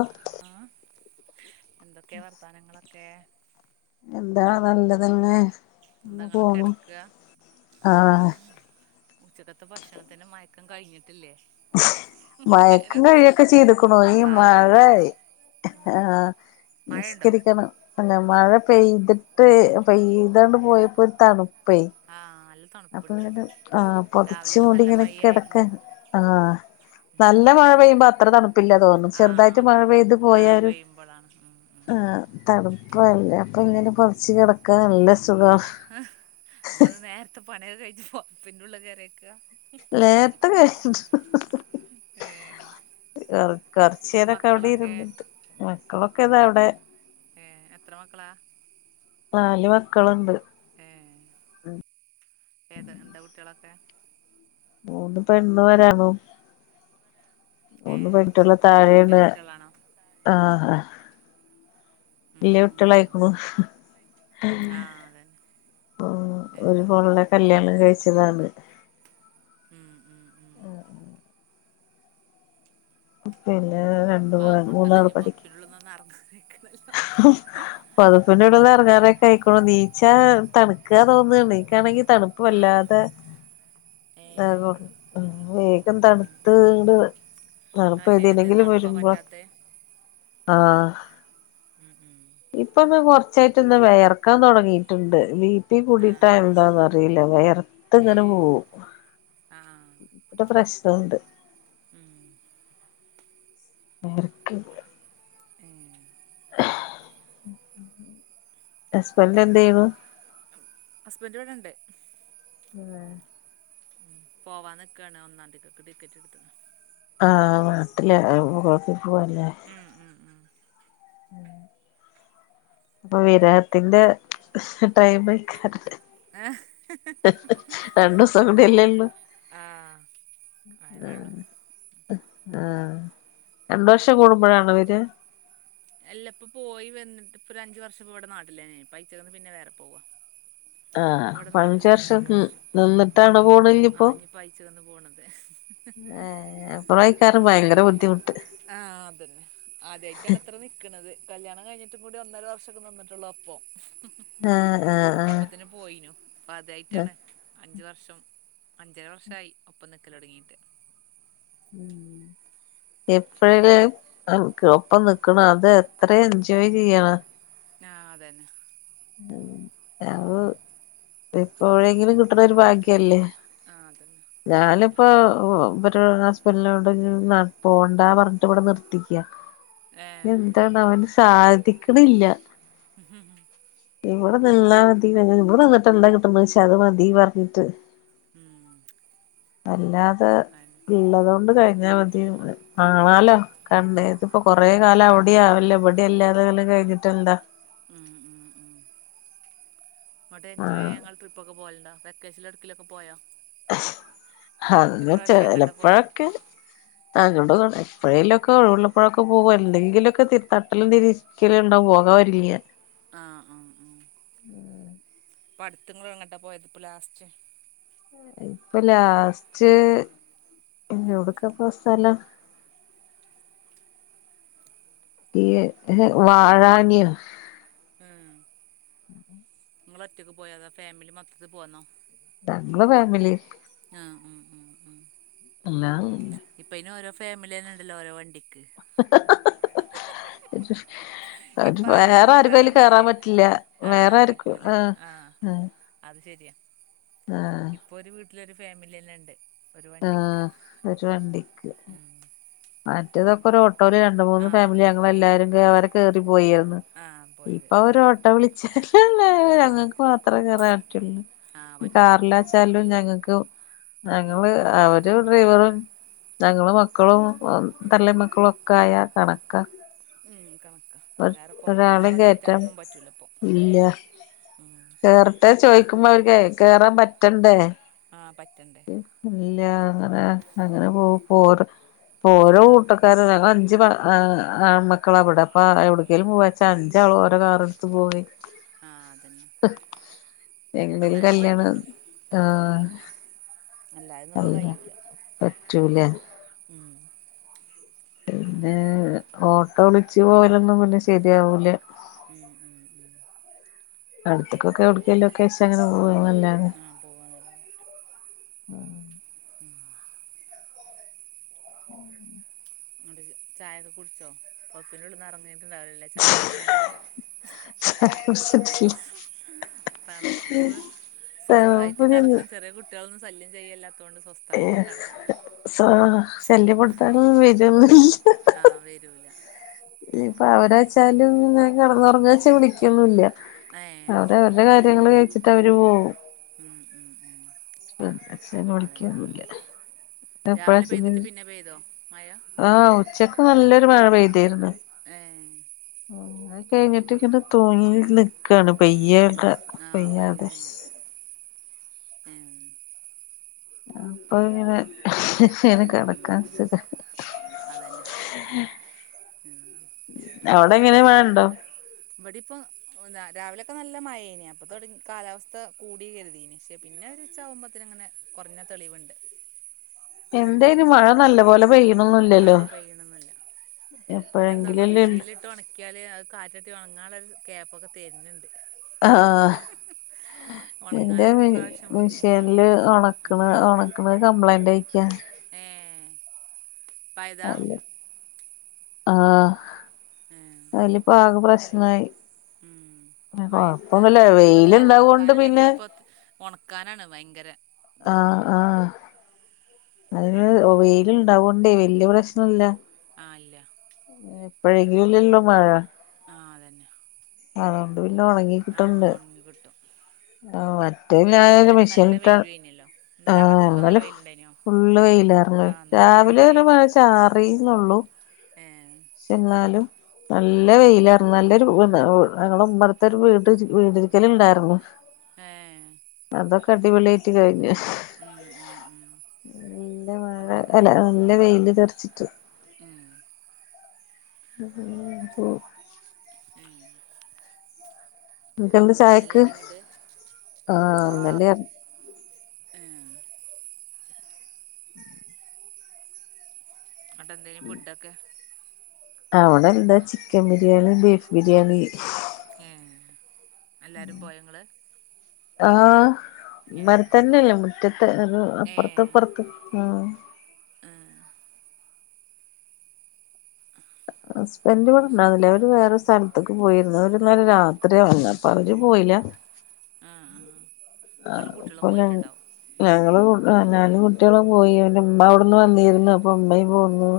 ഓഹ് ആഹ് എന്തൊക്കെയ വർത്താ നങ്ങളൊക്കെ എന്താ നല്ലതന്നെ എന്താ ഇങ്ങള് പോണു കെടക്കാ ആഹ് ഉച്ചക്കത്തെ ഭക്ഷണത്തിന്റെ മയക്കം കഴിഞ്ഞിട്ടില്ലേ മയക്കം നേരം കഴിയൊക്കെ ചെയ്തുക്കണു ഈ ബാങ്ക് മഴയ് കൊടുത്തു ഉം ആഹ് മഴയുണ്ടോ നിസ്കരിക്കണം പിന്നെ മഴ പെയ്ത്ട്ട് പെയ്തോണ്ട് പോയപ്പോ ഒരു തണുപ്പേ ആഹ അൽ അപ്പൊ ങ്ങട് ആ പൊതച്ച്മൂടി നല്ല ങ്ങനെ മഴയായിരുന്നു കെടക്കാൻ ആഹ ഉം നല്ല മഴ പെയ്യുമ്പോ അത്ര തണുപ്പ പ്പില്ല തോന്നും ആഹ് ചെറുതായിട്ട് മഴ അതാണ് പെയ്ത് ആഹ് പോയാൽ പെയ്യുമ്പളാണ് ഉം ഉം ആ് തണുപ്പല്ലേ അപ്പൊ ഇങ്ങനെ പൊതച്ച് കിടക്കാൻ നല്ലസു അപ്പൊത് അപ്പൊ അത് നേരത്തെ പണിയൊക്കെ കഴിഞ് പൊതപിന്റുള്ള് കേയറിക്കാ നേരത്തെ വെ ഏഹ് ഹഹ അത് ശരി കൊറച്ചേ രൊക്കെ അവിടെ മക്കളൊക്കെ രുന്നിട്ട് മക്കളൊക്കെ താ അവടെ ഏ എത്ര മക്കളാ നാല് മക്കള്ണ്ട് ഏദ എന്താകുട്ടിയാളൊക്കെ മൂന്ന് പെണ്ണുഒരാണു ഏ മൂന്ന് ശരി പെണ്‍കുട്ടിയാളെതാഴെയാണ് വെല്ലുട്ടികളാണോ ആഹ ആ ഉം വല്ലൃയ ഉം കുട്ടൃള ഉം യ്ക്ക്ണ് ഹേ ആ അ അതന്നെ പോ ഏ ഒരുമോളുടെ കല്യാണം കഴിച്ചതാണ് ഉം ഉം ഉം പിന്നെ രണ്ടു ബാങ്ക് കൊടുത്തല്ലോ മൂന്നാള് പഠിക്ക [unintelligible] ആ പൊതപ്പിന്റുളളി ടന്ന് ഇറങ്ങാറൊക്കെ ആയിക്കോണു നീച്ചാ തണുക്കുക തോന്നുന്നുണ്ട് നനിക്കാണെങ്കിൽ ആ തണുപ്പുവല്ലാതെ ഏ ആകും വേഗം ഉം ഉം തണുത്തങ്ങ്ട് ആ ശരീരത്തിന് ന്നാളപ്പേതിലെങ്കിലും തണുപ്പാ വരുമ്പോ പറ്റാത്തെ ആഹ ഉം ഉം ഇപ്പൊന്ന് കുറച്ചായിട്ട് ന്ന് വെയർക്കാൻ തൊടങ്ങീറ്റ്ണ്ട് ബീ പി ആ കൂടിയിട്ടായൊ എന്താന്ന അറിയില്ല വയർത്ത് ഏ ഇങ്ങനെ പോവും ആ ആ ഇപ്പൊ പ്രഷർ ഉണ്ട് ഉം എക്ക് ഏ ഹസ്ബന്റെന്തെയ്ണു ഹസ്ബന്റ് ഇവിടുണ്ട് അതെ ഉം പോവാ നിക്കാണ് ഒന്നാം തീതിക്കൊക്കെ ടിക്കറ്റെട്ത്ത്ക്ക്ണ് ആ നാട്ടില് ഗൾഫി പോവല്ലേ മ് മ് മ് ഉം ഇപ്പൊ വിരഹത്തിന്റെ ടൈമായിക്കാണ് ഏ രണ്ടുസം കൂടിയല്ലുള്ളൂ ആഹ് ആ ആ രണ്ട്വർഷം കൂടുമ്പഴാണ് വര്യ എല്ലിപ്പൊ പോയി വന്നിട്ട്പ്പൊരഞ്ചു വർഷം ഇപ്പിവിടെ നാട്ടിലെന്നായി ഇപ്പയച്ചേതന്ന് പിന്നെ വേറെ പോവാ ആഹ് ഇപ്പ ഇവിടെ ഇപ്പഞ്ച് നാട്ടിലേനു വർഷം അഞ്ചു ഇവിടെ നിന്നിട്ടാണ് നിന്നു ആ പോണല്ലിപ്പൊ ഇനിയിപ്പ അയച്ചക്കന്ന് പോണത് ഏ അപ്പളായിക്കാരും ഭയങ്കര ബുദ്ധിമുട്ട് ആ അതന്നെ ആദ്യായിട്ടാണ്ത്ര നിക്ക്ണത് കല്യാണം കഴിഞ്ഞിട്ടും കൂടി ഒന്നര വർഷൊക്കെ നിന്നിട്ടുള്ളൂ അപ്പൊ ആ ആ ആ പോയിനു അപ്പതായിട്ടാണ് അഞ്ച് വർഷം അഞ്ചര വർഷയി ഒപ്പം നിക്കലൊടങ്ങീട്ട് ഉം എപ്പഴല്ലേ എനിക്കൊപ്പം നിക്കണം അത് എത്ര എൻജോയ് ചെയ്യണ് ആ അതന്നെ ഉം ഇപ്പെവിടെയെങ്കിലും കിട്ടണ ഒരു ബാഗ്യല്ലേ ആ അതന്നെ ഞാനിപ്പൊ ഇവര് ഹസ്ബന്റിനോടെ പോണ്ട പറഞ്ഞിട്ടിവിടെ നിർത്തിക്കാ ഏ ഇനിയെന്താണവന് സാധിക്ക്ണില്ല ഉം ഇവടെ നിന്നാ മതിന്ന് ഇവടെ നിന്നിട്ടെന്താ കിട്ട്ണെച്ചാ അത് മതീ പറഞ്ഞിട്ട് ഉം വല്ലാതെ അയെന്നെ ഉള്ളത് കൊണ്ട് കഴിഞ്ഞാ മതിന്ന് കാണാലോ കണ്ട് ഇതിപ്പൊ കൊറേ കാലം അവിടെ ആവല്ലോ ഇവിടെ അല്ലാത്ങ്ങനെ കഴിഞ്ഞിട്ടെന്താ ഉം ഉം ഉം ആ അങ്ങട്ടെൻജോയ് ചെയ്യാന്ങ്ങള് ട്രിപ്പൊക്കെ പോവല്ണ്ടാ വെക്കേഷൻല് എടക്കിലൊക്കെ പോയോ അതിന് ഇപ്രാവശ്യം എങ്ങട്ടാ പോയത് ചെലപ്പൊഴൊക്കെ എപ്പൊഴേലൊക്കെ ഒഴിവുള്ളപ്പോഴൊക്കെ പോകും എന്തെങ്കിലൊക്കെ തി തട്ടലും തിരി ക്കല്ണ്ടാവും പോകാൻ ഒരുങ്ങിയ ആ ആ ആ ഇപ്പട്ത്ത്ങ്ങളെങ്ങട്ടാ പോയതിപ്പ ലാസ്റ്റ് ഇപ്പ ലാസ്റ്റ് എവിടക്കപ്പ സ്ഥലം ഈ വാഴാനിയ ഉം നിങ്ങളൊറ്റക്ക് പോയതാ അതാ ഫാമിലി മൊത്തത്തി പോന്നോ ഞങ്ങള് ഫാമിലി ആഹ് ആഹ് ആഹ് ആഹ് അല്ലാതെയില്ല ഇപ്പയിനോരോ ഫാമിലിയന്നെയ്ണ്ടല്ലോ ഓരോ വണ്ടിക്ക് ഹ് ഹ് ഹ് ഹ് ഹ് ഇപ്പം ആരേം വേറാര്ക്കും അയില് കൂട്ടാനൊന്നും കേറാൻ ഇല്ല പറ്റില്ല ആഹ് വേറാര്ക്കും പറ്റൂല ആഹ് ആഹ് അത് ശെരിയാ ആഹ് ഇപ്പൊ ഒരു വീട്ടിലൊരു ഫാമിലിന്നെ ണ്ട് ഒരു വണ്ടിക്ക് ആഹ് ഒരു വണ്ടിക്ക് ഉം മറ്റേതൊക്കെ ഒരു ഓട്ടോൽ രണ്ട് മൂന്ന് ആഹ് ഫാമിലി ഞങ്ങളെ പോയ എല്ലാരും വരെ കേറി പോയിരുന്നു ആഹ് പോയത് ഇപ്പൊ ഒര് ഓട്ടോ വിളിച്ചാല്ല്ലേ ഉം ഞങ്ങക്ക് മാത്രേ കേറാറ്റുള്ളൂ ആഹ് പറ്റുള്ളൂ ച്ചാലും ഞങ്ങക്ക് ഉം ഞങ്ങള് ഉം അവര് ഡ്രൈവറും ഞങ്ങള് മക്കളും വ ഉം തള്ളേം മക്കളൊക്കെ ആയാൽ കണക്ക ഉം കണക്ക ഒരാളീം കേറ്റാൻ ഇപ്പൊ ഇല്ല ഉം കേർ ട്ടെ ചോയിക്കുമ്പോ അവർക്ക് കേറാൻ പറ്റണ്ടേ ആഹ് പറ്റണ്ടേ ഇല്ല അങ്ങനെ ഉം അങ്ങനെ പോവും ഇപ്പോ ഓരോ ഓരോ ആഹ് കൂട്ട [unintelligible] അഞ്ച് ആഹ് ആമക്കളാ വിടെ പ്പ എവിട്ക്കെലും പോവാച്ചാ അഞ്ചാളരോ കാറെടുത്ത് പോയി ആഹ് അതന്നെ എന്തേലും അങ്ങനെന്നെ കല്യാണം പറ്റുള്ളൂ ആഹ് അല്ലായിന്ന് ഇപ്പ അല്ല കയ്യൂല പറ്റൂല ഉം അതന്നെ പിന്നെ ഓട്ടോ വിളിച്ച് പോവലൊന്നും പിന്നെ ശരിയാവൂല ഉം ഉം ഉം അടുത്ത്ക്കൊക്കെ എവിട്ക്കേലൊക്കെ വെച്ചാ അങ്ങനെ പോകന്നല്ലാതെ ആഹ് പോകാനല്ലാതെ ഉം ന്നട്ട് ഇജ്ജ് ചായയൊക്കെ കുടിച്ചോ പോത്പ്പ് ഉള്ളിൽന്ന് ഇറങ്ങ ങ്ങീട്ടുണ്ടാവില്ലലെ ചായ കുടിക്കണെങ്കിൽ തണുപ്പ് സ്വസ്ഥായിട്ട് കെടക്കാൻ ചെറിയ കുട്ടികളൊന്നും സല്യം ചെയ്യനില്ലാതൊണ്ട് ഏഹ് സ ശല്യപ്പെടുത്താൻ വേരോന്നുല്ല ആഹ് വരൂല ഞ്ഞ് ഇപ്പൊ അതന്നെ അവരാച്ചാലും ഇങ്ങനെ കെടന്നൊറങാ ച്ച വിളിക്കൊന്നുല്ല ഏഹ് അത് അവര് ശരി അവരുടെ കാര്യ ങ്ങൾ കഴിച്ചിട്ട് അവര് പോകും ഉം ഉം ഉം ഹസ്ബെന്റ അതന്നെ വിളിക്കൊന്നുല്ല രാവിലെ [unintelligible] പെയ്തിട്ട് പിന്നെ പെയ്തോ മഴ ആഹ് ഉച്ചക്ക് നല്ലൊരു മഴ പെയ്തിരുന്നു ഏഹ് ഉമ് അത് കഴിഞ്ഞിട്ട് ഇങ്ങനെ തൂങ്ങീക്ക്ണ് ഉം, ഉം ആ പെയ്യ്ന്നില്ല. ഏഹ് അപ്പൊ ഇങ്ങനെ [unintelligible] ഇങ്ങനെ ഉം ഉം കെടക്കാൻ ഉം സുഖ. അതന്നെ ഉം അവിടെങ്ങനെ മഴ ഇണ്ടോ? ഇബടി ഇപ്പ ഓഹ്, രാവിലെയൊക്കെ നല്ല മഴേനി അപ്പൊ തുടങ്ങി കാലാവസ്ഥ കൂടി കെര്തീനി. പക്ഷെ, പിന്നെ ഒരുച്ച ആവുമ്പോത്തിനങ്ങനെ കൊറഞ്ഞ തെളിവ്ണ്ട്. എന്തേനു മഴ നല്ലപോലെ പെയ്യും. ആഹ്, പെയ്യ്ണൊന്നില്ല പിന്നെ, എന്താന്നാ എപ്പോഴെങ്കിലല്ലേ ഇള്ളൂ മെഷീൻല് ഇട്ട് ഒണ ക്കിയാല് അത് കാറ്റട്ടി ഒണങ്ങാള്ള ഒരു ഗ്യപ്പൊക്കെ തെര്ണ് ണ്ട്. ഹ് ഹ് ഹ് ഇന്റെ മി മിഷീൻല് ഒണക്ക്ണ്, ഒണക്ക്ണ് കംപ്ലൈന്റ് ആയിക്ക്. ഏഹ് അറീല, ആഹ് ഏഹ് അയില് ഇപ്പ ആകെ പ്രശ്നായി. ഉം മഴത്ത് കൊഴപ്പൊന്നുല്ല ഞാൻ പറയ വെയിലുണ്ടാവോണ്ട് പിന്നെ അലക്കാനില്ലെങ്കിലും ഇപ്പ ഒണക്കാനാണ് വയങ്കര ആഹ്, ആഹ് അതിന് അതന്നെ വെയില് ഇണ്ടാവോണ്ടേ വെല്യ പ്രശ്നല്ല. ആ ഇല്ല. ഏഹ്, എപ്പഴെങ്കിലു ഇല്ലല്ലോ മഴ. ആ അതന്നെ. അതോണ്ട് പിന്നെ ഒണങ്ങി. ആ ഒണങ്ങി കിട്ടും. [unintelligible] മറ്റെ പിന്നെ ഞാനരു ഇന്നലെയൊക്കെ നല്ല മെഷീൻട്ട വെയിലും ആയിനല്ലോ ഇന്നലെ ആ ആഹ് ഭാഗത്തൊക്കെ എന്നാല് നല്ല ഫ് വെയിലുണ്ടായിനോ ഫുള്ള് വെയിലാ. [unintelligible] ആ ഇന്നലെ രാവിലെ ഫുള്ള് ഒരു മഴ ചാറിന്നൊള്ളൂ. ഏഹ് പക്ഷെ ഇന്നാലും നല്ല ഉം വെയിലാണ് നല്ലൊരു [unintelligible] ഞങ്ങളെ ഉമ്മറത്തെ ഒരു വീട് വീടിരിക്കല് ഇണ്ടായിര്ന്നു. ഏഹ് അതൊക്കെ അടിപൊളി ആയിറ്റ് കഴിഞ്ഞു. ഉം ഉം ഉം പിന്നെ വേറെ അതന്നെ അല്ല നല്ല വെയില്ണ്ട അർച്ചിട്ട്. ഉം [unintelligible] ഉം നിങ്ങക്കെന്താ ചായക്ക് ഇന്നലേനി ഇങ്ങട്ട് ആഹ്, ഏഹ് ഇങ്ങട്ട് എന്തേനി ഫുഡൊക്കെ? അവിടെ എന്താ ചിക്കൻ ബിരിയാണി, ബീഫ് ബിരിയാണി. ഏഹ്, എല്ലാരും പോയോ ഇങ്ങള്? ആഹ്, ഏ ഇമ്മരത്തന്നെ മുറ്റത്ത് ഒര് അപ്പൊർത്ത്, ഏ അപ്പൊർത്ത്. ആഹ് ആഹ് ഹസ്ബൻഡ് ഇവിടെ അത് ശരി ഇണ്ടാവിലേ? ഇപ്പ വേറെ സ്ഥലത്ത്ക്ക് പോയിരുന്നു. അവര് ഇന്നെല രാത്രിയാ വന്നെ, അപ്പ അവര് പോയില. ആഹ്, ആഹ് നിങ്ങളും അപ്പൊ കുട്ടിളും ഞ പോയിട്ടുണ്ടാവും. ഞങ്ങള് ഞാനും കുട്ടിളും പോയി ആണ്ട് ഇമ്മ അവിട്ന്ന് വന്നിര്ന്നു. അപ്പൊ ഇമ്മയും പോന്നു.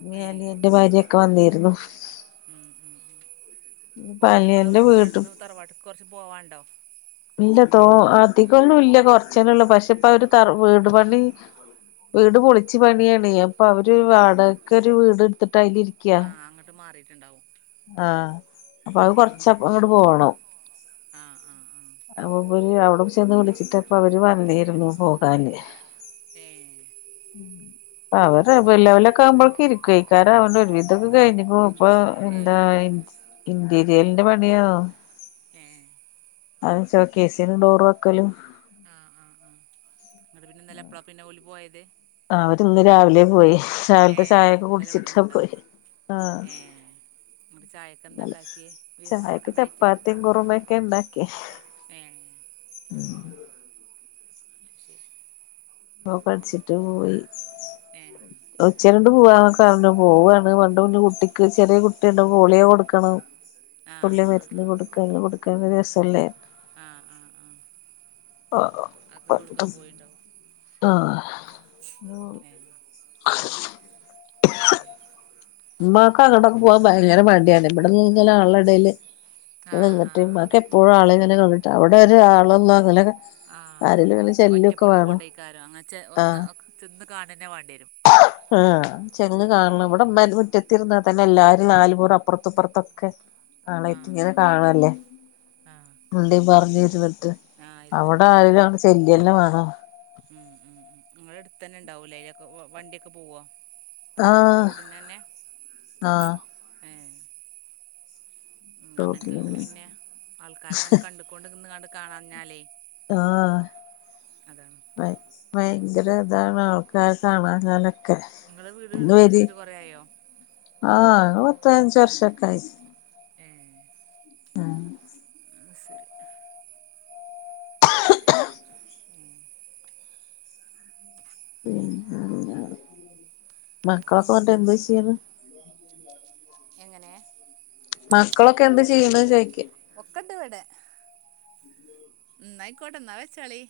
ഇന്ന് ഏഹ് അനിയന്റെ ഭാര്യൊക്കെ വന്നിരുന്നു ഉം ഉം ഉ ഇപ്പ ഓല്ത് ഇങ്ങളെ അനിയന്റെ വീടിന്റെ വീട്ട അട്ത്ത്ന്ന് തറവാട്ട്ക്ക് കൊറച്ച് പോവാണ്ടോ ഇല്ല തോ അധികൊന്നുല്ല കൊറച്ചെന്നെ ഒള്ളു പക്ഷെ ഇപ്പ അവര് തറ വീട് പണി വീട് പൊളിച്ചു പണിയാണേ അപ്പൊ അവര് ആഹ് ആഹ് വാടകക്ക് ഒരു വീട് എടുത്തിട്ട് അയില് ഇരി ക്ക്യാ ആഹ് അങ്ങട്ട് മാറിയിട്ടുണ്ടാവും ആഹ് അപ്പൊ അത് ഏഹ് കൊറച്ച് അങ്ങട്ട് പോണം ആഹ് ആഹ് ആഹ് അപ് ഇവല് അവിടെ ചെന്ന് വിളിച്ചിട്ട് അപ്പ അവര് വന്നീരുന്നു പോകാന് ഏഹ് ഉം അവര് റബിഉൽ അവ്വലൊക്കെ ആവുമ്പോഴേക്ക് ഇരിക്കു എയ്ക്കാരം അവര് ഒരുവിധൊക്കെ കഴിഞ്ഞ്ക്കണു ഇപ്പൊ എന്താ ഏഹ് ഇൻ ഇന്റീരിയൽന്റെ പണിയോ ഏഹ് അത് ഷോകേസിന് ഡോർ വെക്കലും ആഹ് ആഹ് ആഹ് ന്ന്ട്ട് പിന്നെ എപ്പളാ പിന്നെ ഓല് പോയത് അവര് ഇന്ന് രാവിലെ പോയേ രാവിലത്തെ ഏഹ് ചായയൊക്കെ ഇന്നലെ കുടിച്ചിട്ടാ പോയേ ഇവിടുന്നുണ്ടാവും ആഹ് ഏഹ് ഇങ്ങട്ട് ചായക്കെന്താ നല്ലെ ഇണ്ടാക്കിയേ വിരുന്നാരൊക്കെ ചായക്ക് ഇണ്ടായിട്ട് ചപ്പാത്തിയും കുറുമൊക്കെ ഉണ്ടാക്കി ഏഹ് ഉം ശരി ഓൻ പടിച്ചിട്ട് പോയി ഏ ഉച്ചരിഞ്ഞിണ്ട് പോവാന്നൊക്കെ പറഞ്ഞ് പോവാണ് പറഞ്ഞ്ട്ട് പിന്നെ കുട്ടിക്ക് ചെറിയ കുട്ടിണ്ട് പോളിയൊ കൊടുക്കണം ആഹ് തുള്ളി ആഹ് മരുന്ന് ആഹ് കൊടുക്കാന് കൊടുക്കാനുള്ള ദിവസല്ലേ ആഹ് ആഹ് ആഹ് അത് കൊടുക്കാൻ പോയിണ്ടാവും ആഹ് ഏഹ് അയ്ശെരി ഇമ്മാക്ക് അങ്ങട്ടൊക്കെ പോകാൻ ഭയങ്കര മടിയാണ് ഇവിടെങ്നെ ആളെ എടേല് ആഹ് നിന്നിട്ട് ആഹ് ആഹ് ഇമ്മാക്കെ എപ്പോഴും ആളിങ്ങനെ കണ്ടിട്ട് അവിടെ ഒരാളൊന്നും അങ്ങനെ ആഹ് ആരേലും ഇങ്ങനെ ചെല്ലൊക്കെ ഒറ്റപ്പെട്ട് വേണം കൊണ്ടയ്ക്കാരം അങ്ങൻതെ ഒന്ന് ആഹ് ഒ ചെന്ന് കാണെന്നെ വാണ്ടിയരും ആഹ് ചെന്ന് കാണണം ഇവടെ ഇമ്മന്നെ മുറ്റ ത്തിരുന്ന തന്നെ എല്ലാരും നാല് പുറും അപ്പർത്തുപ്പർത്തൊക്കെ ആഹ് ആളെയ്റ്റ്ങ്ങനെ ആഹ് ആഹ് കാണല്ലേ ആഹ് മിണ്ടീ പറഞ്ഞു ഇരുന്നിട്ട് ആഹ് അവടെ ഇരുന്നിട്ട് ആരേലട് ചെല്ലെന്നെ മാണം ഉം ഉം ഉം ഇങ്ങളെ അട്ത്തെന്നെ ഇണ്ടാവൂലേ അയ്ലൊക്കെ വണ്ടീക്കെ പോവോ ആഹ് റോഡിന്നന്നേ ആഹ് ഏഹ് ഉം അങ്ങൻത്തോല്ക്ക് റോട്ടിലന്നെ പിന്നെ ആൾക്കാരങ്ങനെ കണ്ടുകോണ്ട് നിന്ന്കാണ്ട് കാണാഞ്ഞാലേ അതാണ് ഭയ ഭയങ്കര ഇതാണ് ആൾക്കാരെ കാണാഞ്ഞാലേ നിങ്ങളെ വീട് ഇന്ന് വരി കുടിരുന്നിട്ട് കൊറേ ആയോ ആഹ് ങ്ങള് പത്ത്പയ്നഞ്ച് വർഷൊക്കെ ആയി ഏഹ് അയ് ശരി ഉം പിന്നെന്താ മക്കളൊക്കെ വന്ന്ട്ട് എന്താ ചെയ്യ്ണ് എങ്ങനെ മക്കളൊക്കെ എന്ത് ചെയ്യ്ണ് ചോയ്ക്ക ഒക്കെണ്ട് വ്ടെ ന്നായിക്കോട്ടെ ന്നാ വെച്ചാളി